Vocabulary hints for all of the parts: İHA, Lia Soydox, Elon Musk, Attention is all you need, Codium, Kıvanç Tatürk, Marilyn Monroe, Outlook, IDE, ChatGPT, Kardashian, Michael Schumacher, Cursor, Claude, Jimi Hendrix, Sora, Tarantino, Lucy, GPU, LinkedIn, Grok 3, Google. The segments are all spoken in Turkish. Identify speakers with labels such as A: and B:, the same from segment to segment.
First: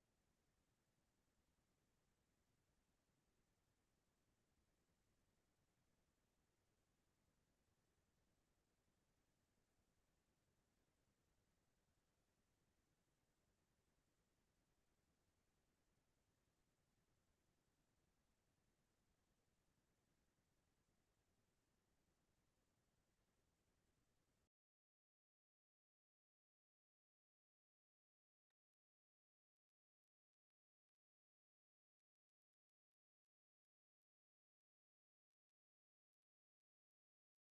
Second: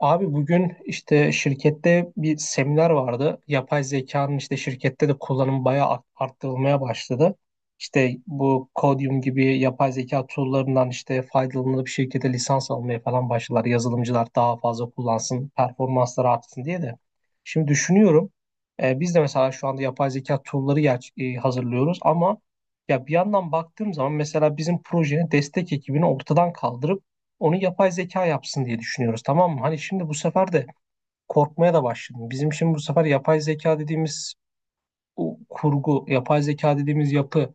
A: Abi bugün işte şirkette bir seminer vardı. Yapay zekanın işte şirkette de kullanımı bayağı arttırılmaya başladı. İşte bu Codium gibi yapay zeka tool'larından işte faydalanıp şirkete lisans almaya falan başladılar. Yazılımcılar daha fazla kullansın, performansları artsın diye de. Şimdi düşünüyorum, biz de mesela şu anda yapay zeka tool'ları hazırlıyoruz ama ya bir yandan baktığım zaman mesela bizim projenin destek ekibini ortadan kaldırıp onu yapay zeka yapsın diye düşünüyoruz, tamam mı? Hani şimdi bu sefer de korkmaya da başladım. Bizim şimdi bu sefer yapay zeka dediğimiz o kurgu, yapay zeka dediğimiz yapı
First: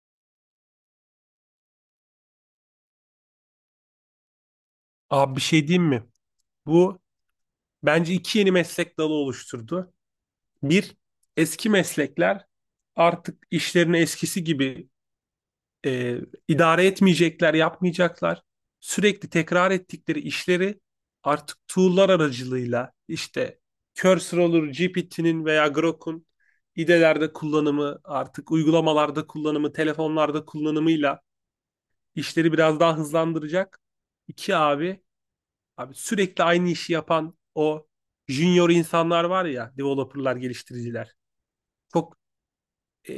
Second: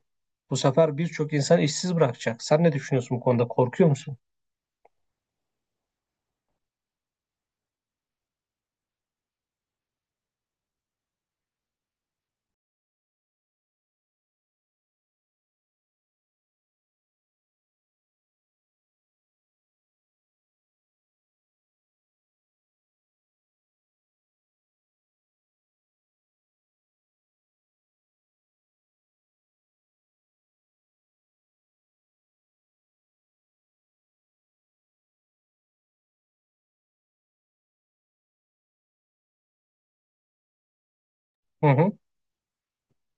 A: bu sefer birçok insan işsiz bırakacak. Sen ne düşünüyorsun bu konuda? Korkuyor musun?
B: Abi bir şey diyeyim mi? Bu bence iki yeni meslek dalı oluşturdu. Bir, eski meslekler artık işlerini eskisi gibi e, idare etmeyecekler, yapmayacaklar. Sürekli tekrar ettikleri işleri artık tool'lar aracılığıyla işte Cursor olur, GPT'nin veya Grok'un idelerde kullanımı, artık uygulamalarda kullanımı, telefonlarda kullanımıyla işleri biraz daha hızlandıracak. İki abi Abi sürekli aynı işi yapan o junior insanlar var ya, developerlar, geliştiriciler.
A: Hı hı.
B: Çok e,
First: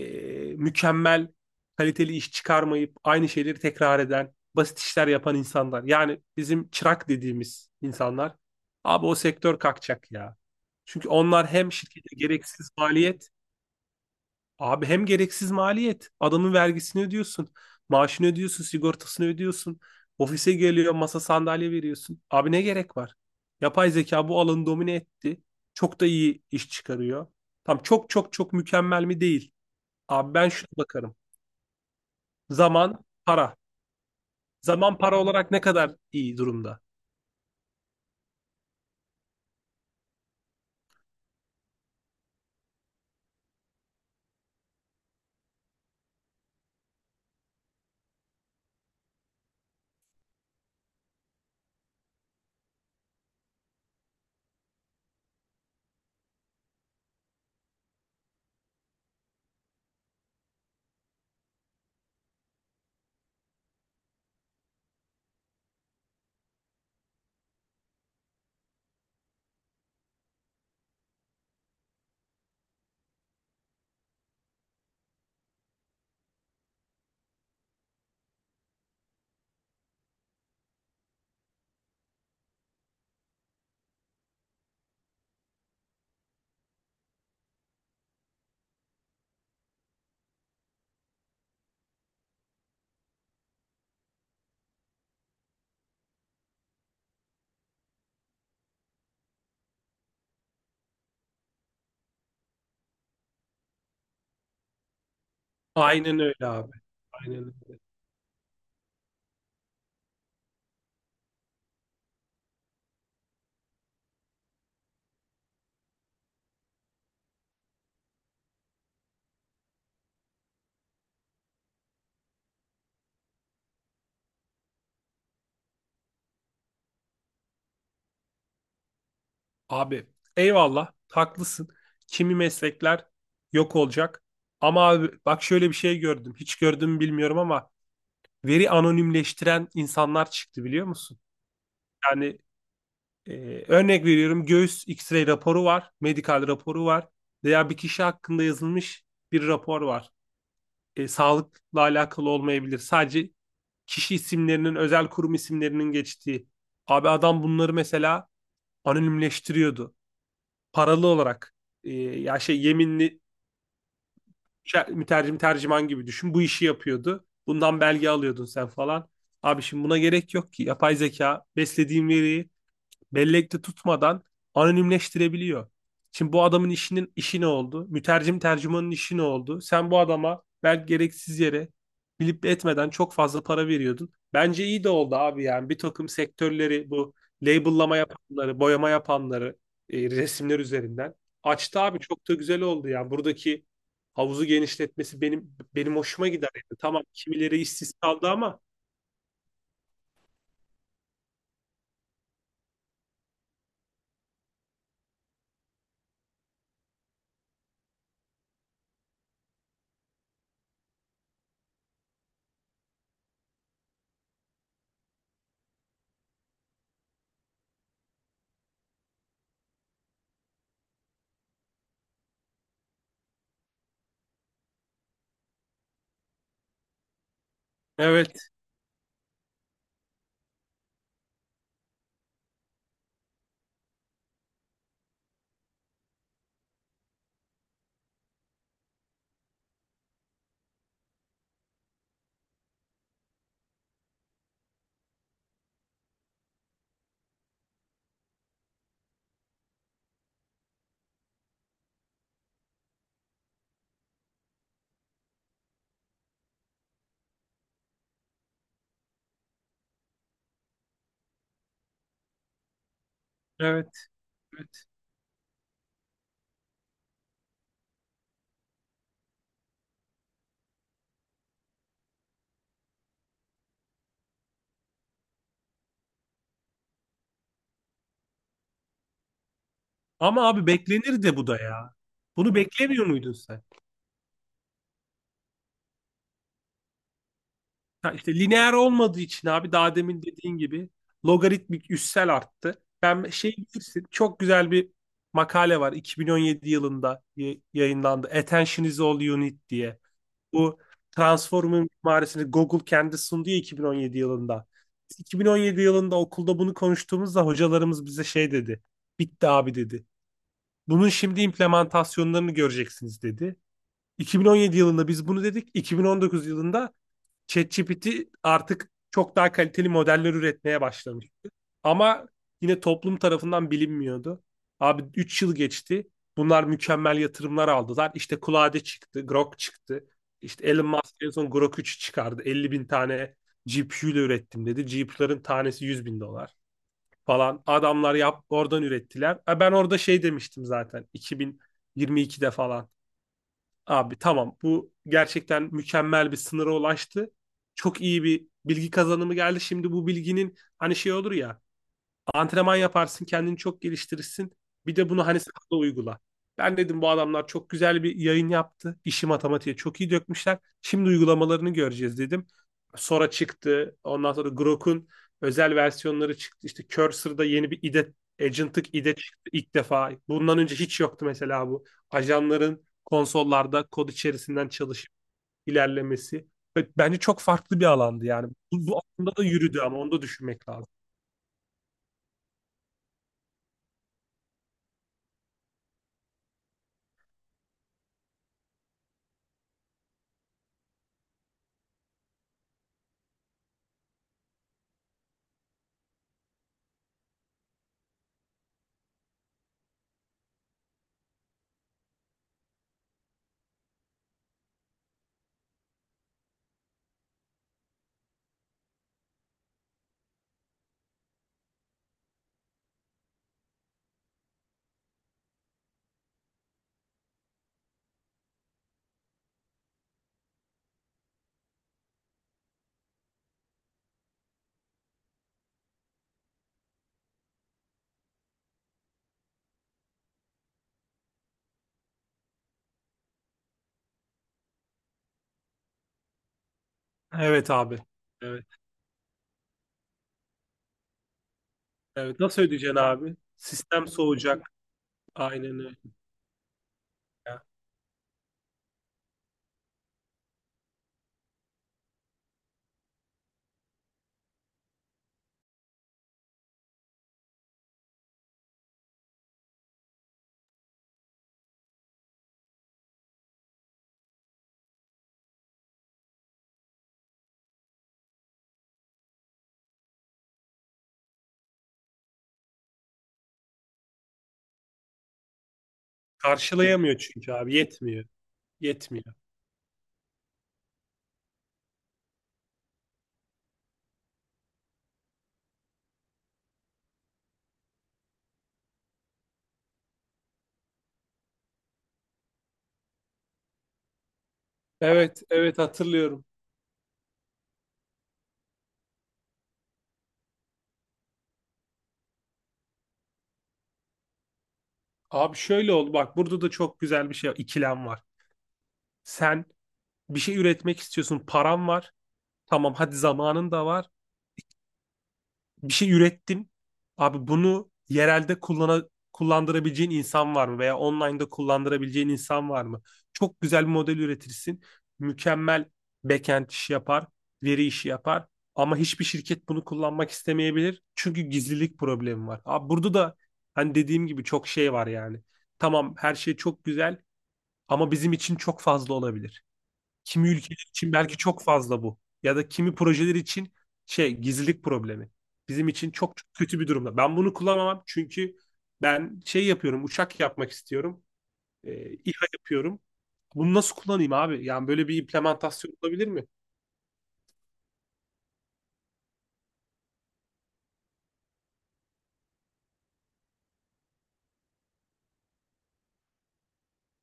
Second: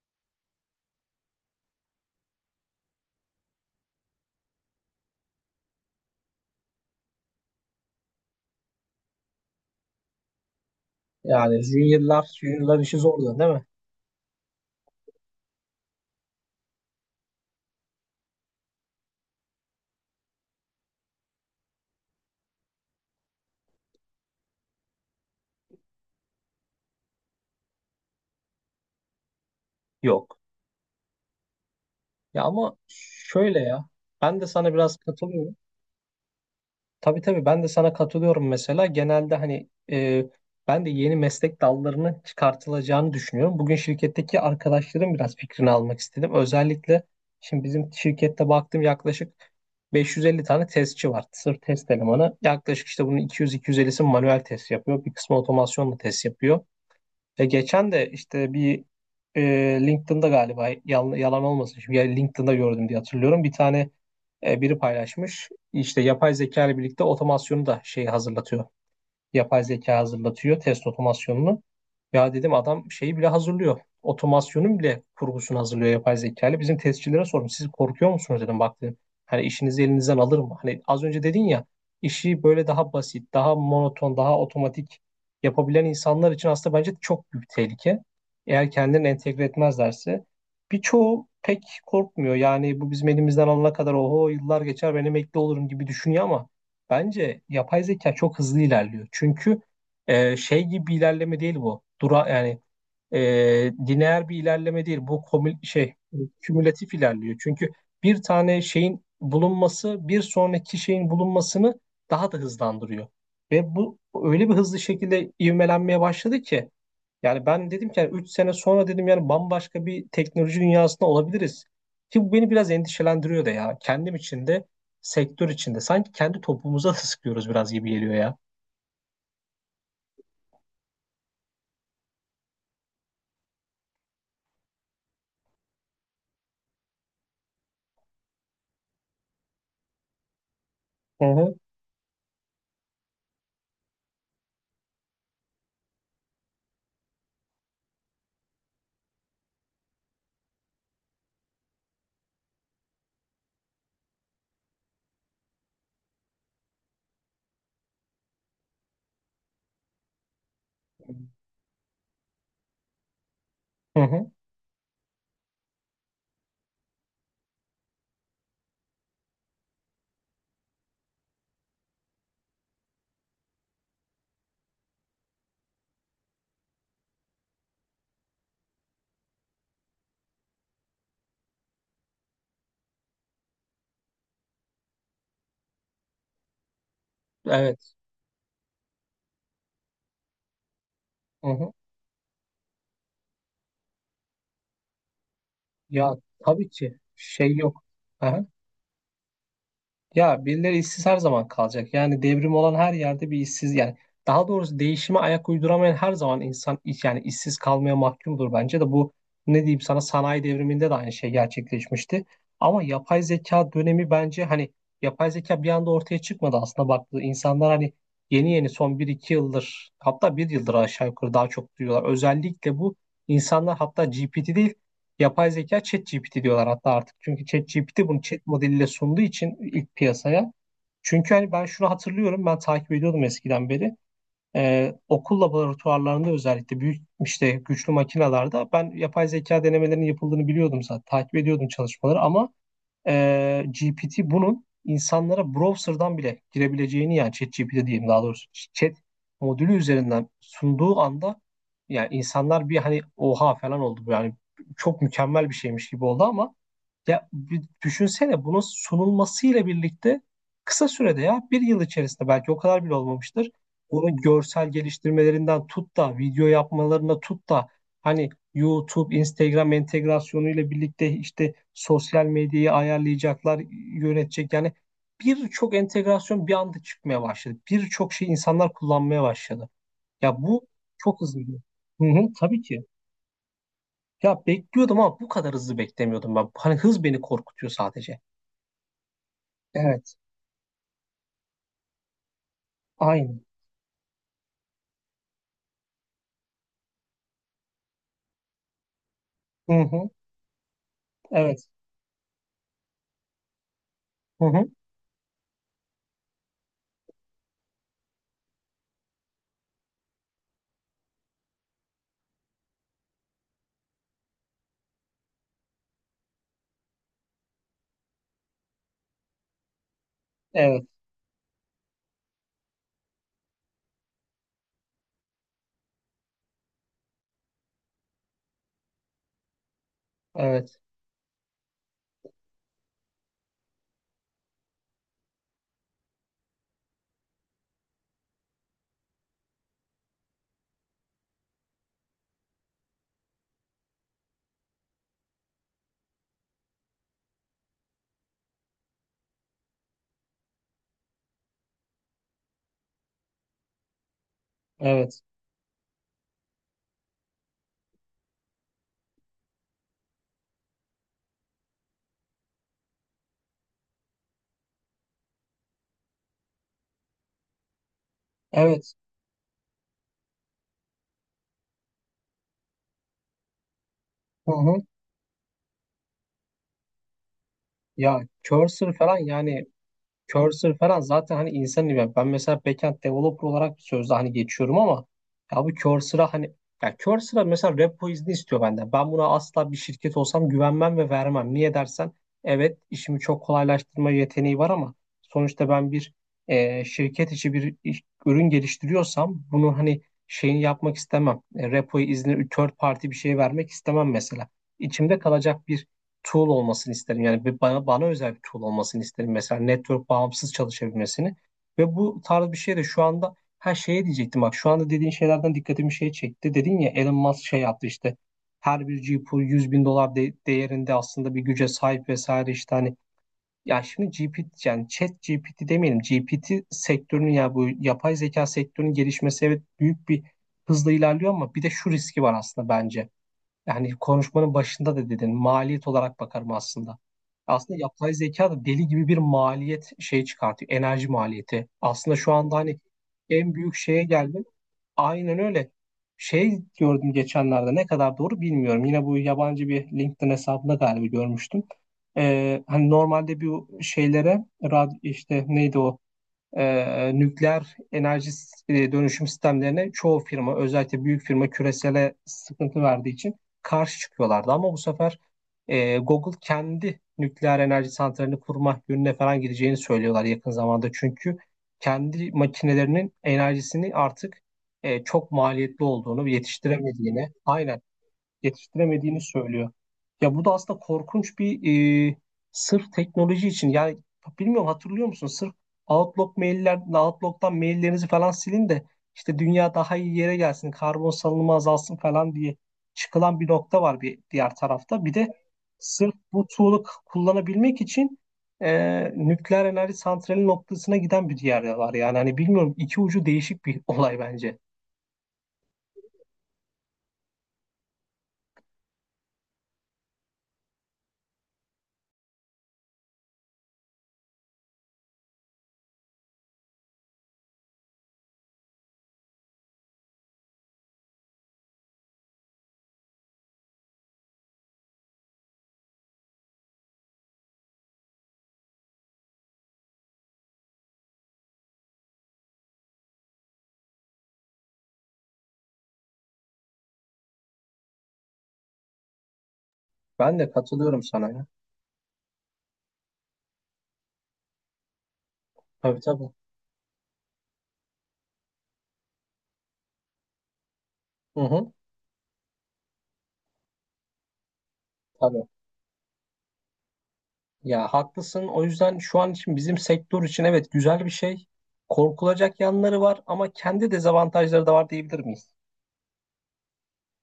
B: mükemmel, kaliteli iş çıkarmayıp aynı şeyleri tekrar eden, basit işler yapan insanlar. Yani bizim çırak dediğimiz insanlar. Abi o sektör kalkacak ya. Çünkü onlar
A: Yani
B: hem şirkete
A: juniorlar,
B: gereksiz
A: juniorlar işi zor
B: maliyet.
A: da değil mi?
B: Abi hem gereksiz maliyet. Adamın vergisini ödüyorsun. Maaşını ödüyorsun. Sigortasını ödüyorsun. Ofise geliyor masa sandalye veriyorsun. Abi ne gerek var? Yapay zeka bu alanı domine etti. Çok da iyi iş çıkarıyor. Tam çok çok çok mükemmel mi değil. Abi
A: Yok.
B: ben şuna bakarım.
A: Ya ama
B: Zaman, para.
A: şöyle ya. Ben de sana biraz
B: Zaman para olarak
A: katılıyorum.
B: ne kadar iyi durumda?
A: Tabii tabii, ben de sana katılıyorum mesela. Genelde hani ben de yeni meslek dallarının çıkartılacağını düşünüyorum. Bugün şirketteki arkadaşlarım biraz fikrini almak istedim. Özellikle şimdi bizim şirkette baktım, yaklaşık 550 tane testçi var. Sırf test elemanı. Yaklaşık işte bunun 200-250'si manuel test yapıyor. Bir kısmı otomasyonla test yapıyor. Ve geçen de işte bir e, LinkedIn'da galiba, yalan olmasın. Şimdi ya LinkedIn'da gördüm diye hatırlıyorum. Bir tane biri paylaşmış. İşte yapay zeka ile birlikte otomasyonu da şey hazırlatıyor, yapay zeka hazırlatıyor test otomasyonunu. Ya dedim adam şeyi bile hazırlıyor. Otomasyonun bile kurgusunu hazırlıyor yapay zeka ile. Bizim testçilere sordum. Siz korkuyor musunuz dedim. Bak dedim. Hani işinizi elinizden alır mı? Hani az önce dedin ya, işi böyle daha basit, daha monoton, daha otomatik yapabilen insanlar için aslında bence çok büyük tehlike. Eğer kendilerini entegre etmezlerse. Birçoğu pek korkmuyor. Yani bu bizim elimizden alana kadar oho yıllar geçer, ben emekli olurum gibi düşünüyor ama bence yapay zeka çok hızlı ilerliyor. Çünkü şey gibi bir ilerleme değil bu. Dura yani lineer bir ilerleme değil. Bu
B: Aynen öyle abi.
A: kümülatif ilerliyor.
B: Aynen
A: Çünkü
B: öyle.
A: bir tane şeyin bulunması bir sonraki şeyin bulunmasını daha da hızlandırıyor. Ve bu öyle bir hızlı şekilde ivmelenmeye başladı ki, yani ben dedim ki yani 3 sene sonra dedim, yani bambaşka bir teknoloji dünyasında olabiliriz. Ki bu beni biraz endişelendiriyor da ya. Kendim için de sektör içinde sanki kendi topumuza da sıkıyoruz biraz gibi geliyor ya.
B: Abi eyvallah haklısın. Kimi meslekler yok olacak. Ama abi bak şöyle bir şey gördüm. Hiç gördüm mü bilmiyorum ama veri anonimleştiren insanlar çıktı biliyor musun?
A: Hı hı.
B: Yani örnek veriyorum, göğüs X-ray raporu var. Medikal raporu var. Veya bir kişi hakkında yazılmış bir rapor var. Sağlıkla alakalı olmayabilir. Sadece kişi isimlerinin, özel kurum isimlerinin geçtiği. Abi adam bunları mesela anonimleştiriyordu, paralı olarak. Ya şey, yeminli
A: Hı hı.
B: mütercim tercüman gibi düşün. Bu işi yapıyordu. Bundan belge alıyordun sen falan. Abi şimdi buna gerek yok ki. Yapay zeka beslediğin veriyi bellekte tutmadan anonimleştirebiliyor. Şimdi bu adamın işinin işi ne oldu? Mütercim tercümanın işi ne oldu? Sen bu adama belki gereksiz yere bilip etmeden çok fazla para veriyordun. Bence iyi de oldu abi, yani bir takım sektörleri, bu
A: Evet.
B: labellama yapanları, boyama yapanları, resimler üzerinden
A: Hı hı.
B: açtı abi, çok da güzel oldu yani. Buradaki havuzu genişletmesi benim
A: Ya
B: hoşuma gider yani.
A: tabii ki,
B: Tamam,
A: şey
B: kimileri
A: yok.
B: işsiz kaldı
A: Hı.
B: ama
A: Ya birileri işsiz her zaman kalacak. Yani devrim olan her yerde bir işsiz, yani daha doğrusu değişime ayak uyduramayan her zaman insan yani işsiz kalmaya mahkumdur bence de. Bu, ne diyeyim sana, sanayi devriminde de aynı şey gerçekleşmişti. Ama yapay zeka dönemi bence hani, yapay zeka bir anda ortaya çıkmadı aslında, baktığı insanlar hani yeni yeni son bir iki yıldır, hatta bir yıldır aşağı yukarı daha çok duyuyorlar. Özellikle bu insanlar hatta GPT değil, yapay zeka ChatGPT diyorlar hatta artık. Çünkü ChatGPT bunu chat
B: evet,
A: modeliyle sunduğu için ilk piyasaya. Çünkü hani ben şunu hatırlıyorum, ben takip ediyordum eskiden beri. Okul laboratuvarlarında özellikle büyük işte güçlü makinalarda ben yapay zeka denemelerinin yapıldığını biliyordum zaten. Takip ediyordum çalışmaları ama GPT bunun insanlara browser'dan bile girebileceğini, yani ChatGPT diyeyim daha doğrusu, chat modülü üzerinden sunduğu anda yani insanlar bir hani oha falan oldu yani, çok mükemmel bir şeymiş gibi oldu ama ya bir düşünsene, bunun sunulmasıyla birlikte kısa sürede, ya bir yıl içerisinde belki, o kadar bile olmamıştır.
B: evet.
A: Bunun görsel geliştirmelerinden tut da video yapmalarına tut da, hani YouTube, Instagram entegrasyonuyla birlikte işte sosyal medyayı ayarlayacaklar, yönetecek yani, birçok entegrasyon bir anda çıkmaya başladı. Birçok şey insanlar kullanmaya başladı. Ya
B: Ama
A: bu
B: abi
A: çok
B: beklenir de
A: hızlı.
B: bu da ya.
A: Hı hı,
B: Bunu
A: tabii ki.
B: beklemiyor muydun sen?
A: Ya bekliyordum ama bu kadar hızlı beklemiyordum ben. Hani hız beni korkutuyor
B: Ha
A: sadece.
B: işte lineer olmadığı için abi, daha
A: Evet,
B: demin dediğin gibi logaritmik, üssel arttı. Ben
A: aynı.
B: şey, bilirsin çok güzel bir makale var, 2017 yılında yayınlandı. Attention is all you need
A: Hı
B: diye.
A: hı,
B: Bu
A: evet.
B: transformun mimarisini Google kendi sundu ya 2017
A: Hı
B: yılında.
A: hı,
B: Biz 2017 yılında okulda bunu konuştuğumuzda hocalarımız bize şey dedi. Bitti abi dedi. Bunun şimdi implementasyonlarını göreceksiniz dedi. 2017 yılında biz bunu dedik. 2019 yılında ChatGPT artık çok daha kaliteli modeller üretmeye
A: evet,
B: başlamıştı. Ama yine toplum tarafından bilinmiyordu. Abi 3 yıl geçti. Bunlar mükemmel yatırımlar aldılar. İşte Claude çıktı, Grok çıktı. İşte
A: evet,
B: Elon Musk en son Grok 3'ü çıkardı. 50.000 tane GPU ile ürettim dedi. GPU'ların tanesi 100.000 dolar falan. Adamlar yap oradan ürettiler. Ben orada şey demiştim zaten, 2022'de falan. Abi tamam, bu gerçekten mükemmel bir sınıra ulaştı. Çok iyi bir bilgi kazanımı geldi. Şimdi bu bilginin, hani şey olur ya, antrenman yaparsın, kendini çok geliştirirsin. Bir de
A: evet,
B: bunu hani sahada uygula. Ben dedim bu adamlar çok güzel bir yayın yaptı. İşi matematiğe çok iyi dökmüşler. Şimdi uygulamalarını göreceğiz dedim. Sora çıktı. Ondan sonra Grok'un özel versiyonları çıktı. İşte Cursor'da yeni bir IDE,
A: evet.
B: Agent'lık IDE çıktı ilk defa. Bundan önce hiç yoktu mesela bu. Ajanların konsollarda kod
A: Hı
B: içerisinden
A: hı.
B: çalışıp ilerlemesi. Ve bence çok farklı bir
A: Ya
B: alandı yani. Bu,
A: Cursor
B: bu
A: falan
B: aslında da
A: yani,
B: yürüdü ama onu da düşünmek
A: Cursor
B: lazım.
A: falan zaten hani insan ben. Ben mesela backend developer olarak sözde hani geçiyorum ama ya bu Cursor'a hani, ya Cursor'a mesela repo izni istiyor benden. Ben buna asla bir şirket olsam güvenmem ve vermem. Niye dersen, evet işimi çok kolaylaştırma yeteneği var ama sonuçta ben bir şirket içi bir ürün geliştiriyorsam bunu hani şeyini yapmak istemem. Repo izni third party bir şey vermek istemem mesela. İçimde kalacak bir tool olmasını isterim. Yani bir bana özel bir tool olmasını isterim. Mesela network bağımsız çalışabilmesini ve bu tarz bir şey de. Şu anda her şeye diyecektim. Bak şu anda dediğin şeylerden dikkatimi şey çekti. Dedin ya Elon Musk şey yaptı işte, her bir GPU 100.000 dolar değerinde aslında bir güce sahip vesaire işte hani, ya şimdi GPT yani chat GPT demeyelim, GPT sektörünün ya bu yapay zeka sektörünün gelişmesi evet büyük bir hızla ilerliyor ama bir de şu riski var aslında bence. Yani konuşmanın başında da dedin, maliyet olarak bakarım aslında.
B: Evet
A: Aslında
B: abi.
A: yapay zeka da
B: Evet.
A: deli gibi bir maliyet şey çıkartıyor. Enerji maliyeti. Aslında şu
B: Evet,
A: anda
B: nasıl
A: hani
B: ödeyeceksin abi?
A: en büyük şeye
B: Sistem
A: geldi.
B: soğuyacak.
A: Aynen öyle.
B: Aynen öyle
A: Şey gördüm
B: ya.
A: geçenlerde, ne kadar doğru bilmiyorum. Yine bu yabancı bir LinkedIn hesabında galiba görmüştüm. Hani normalde bu şeylere işte neydi o nükleer enerji dönüşüm sistemlerine, çoğu firma özellikle büyük firma küresele sıkıntı verdiği için karşı çıkıyorlardı. Ama bu sefer Google kendi nükleer enerji santralini kurma yönüne falan gideceğini söylüyorlar yakın zamanda. Çünkü kendi makinelerinin enerjisini artık çok maliyetli olduğunu,
B: Karşılayamıyor
A: yetiştiremediğini,
B: çünkü abi.
A: aynen
B: Yetmiyor.
A: yetiştiremediğini
B: Yetmiyor.
A: söylüyor. Ya bu da aslında korkunç bir sırf teknoloji için yani, bilmiyorum hatırlıyor musun? Sırf Outlook mailler, Outlook'tan maillerinizi falan silin de işte dünya daha iyi yere gelsin, karbon salınımı azalsın falan diye çıkılan bir nokta var bir diğer tarafta. Bir de
B: Evet, evet
A: sırf
B: hatırlıyorum.
A: bu tool'u kullanabilmek için nükleer enerji santrali noktasına giden bir diğer de var. Yani hani bilmiyorum, iki ucu değişik bir olay bence.
B: Abi şöyle oldu. Bak burada da çok güzel bir şey, ikilem var. Sen bir şey üretmek istiyorsun. Paran var. Tamam hadi, zamanın da var. Bir şey ürettin. Abi bunu yerelde kullandırabileceğin insan var mı? Veya online'da kullandırabileceğin insan var mı? Çok güzel bir model üretirsin. Mükemmel backend işi yapar, veri işi yapar. Ama hiçbir şirket bunu kullanmak istemeyebilir. Çünkü gizlilik problemi var. Abi burada da hani dediğim gibi çok şey var yani. Tamam, her şey çok güzel ama bizim için çok fazla olabilir.
A: Ben
B: Kimi
A: de
B: ülkeler
A: katılıyorum
B: için
A: sana
B: belki
A: ya.
B: çok fazla bu. Ya da kimi projeler için, şey, gizlilik problemi. Bizim
A: Tabii
B: için
A: tabii.
B: çok, çok kötü bir durumda. Ben bunu kullanamam çünkü ben şey yapıyorum, uçak yapmak istiyorum.
A: Hı hı.
B: İHA yapıyorum. Bunu nasıl kullanayım abi? Yani böyle bir
A: Tabii.
B: implementasyon olabilir mi?
A: Ya haklısın. O yüzden şu an için bizim sektör için evet güzel bir şey. Korkulacak yanları var ama kendi dezavantajları da var diyebilir miyiz?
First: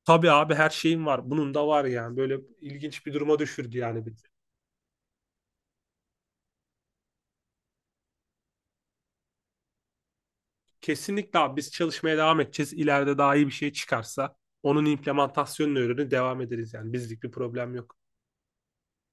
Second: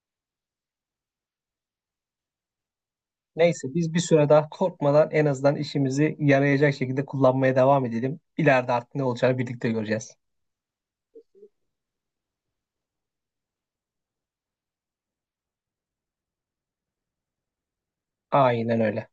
B: Tabii abi, her şeyim var. Bunun da var yani. Böyle ilginç bir duruma
A: Neyse
B: düşürdü
A: biz bir
B: yani bizi.
A: süre daha korkmadan en azından işimizi yarayacak şekilde kullanmaya devam edelim. İleride artık ne olacağını birlikte göreceğiz.
B: Kesinlikle abi, biz çalışmaya devam edeceğiz. İleride daha iyi bir şey çıkarsa onun implementasyonunu öğrenip devam ederiz yani. Bizlik bir problem yok.
A: Aynen öyle.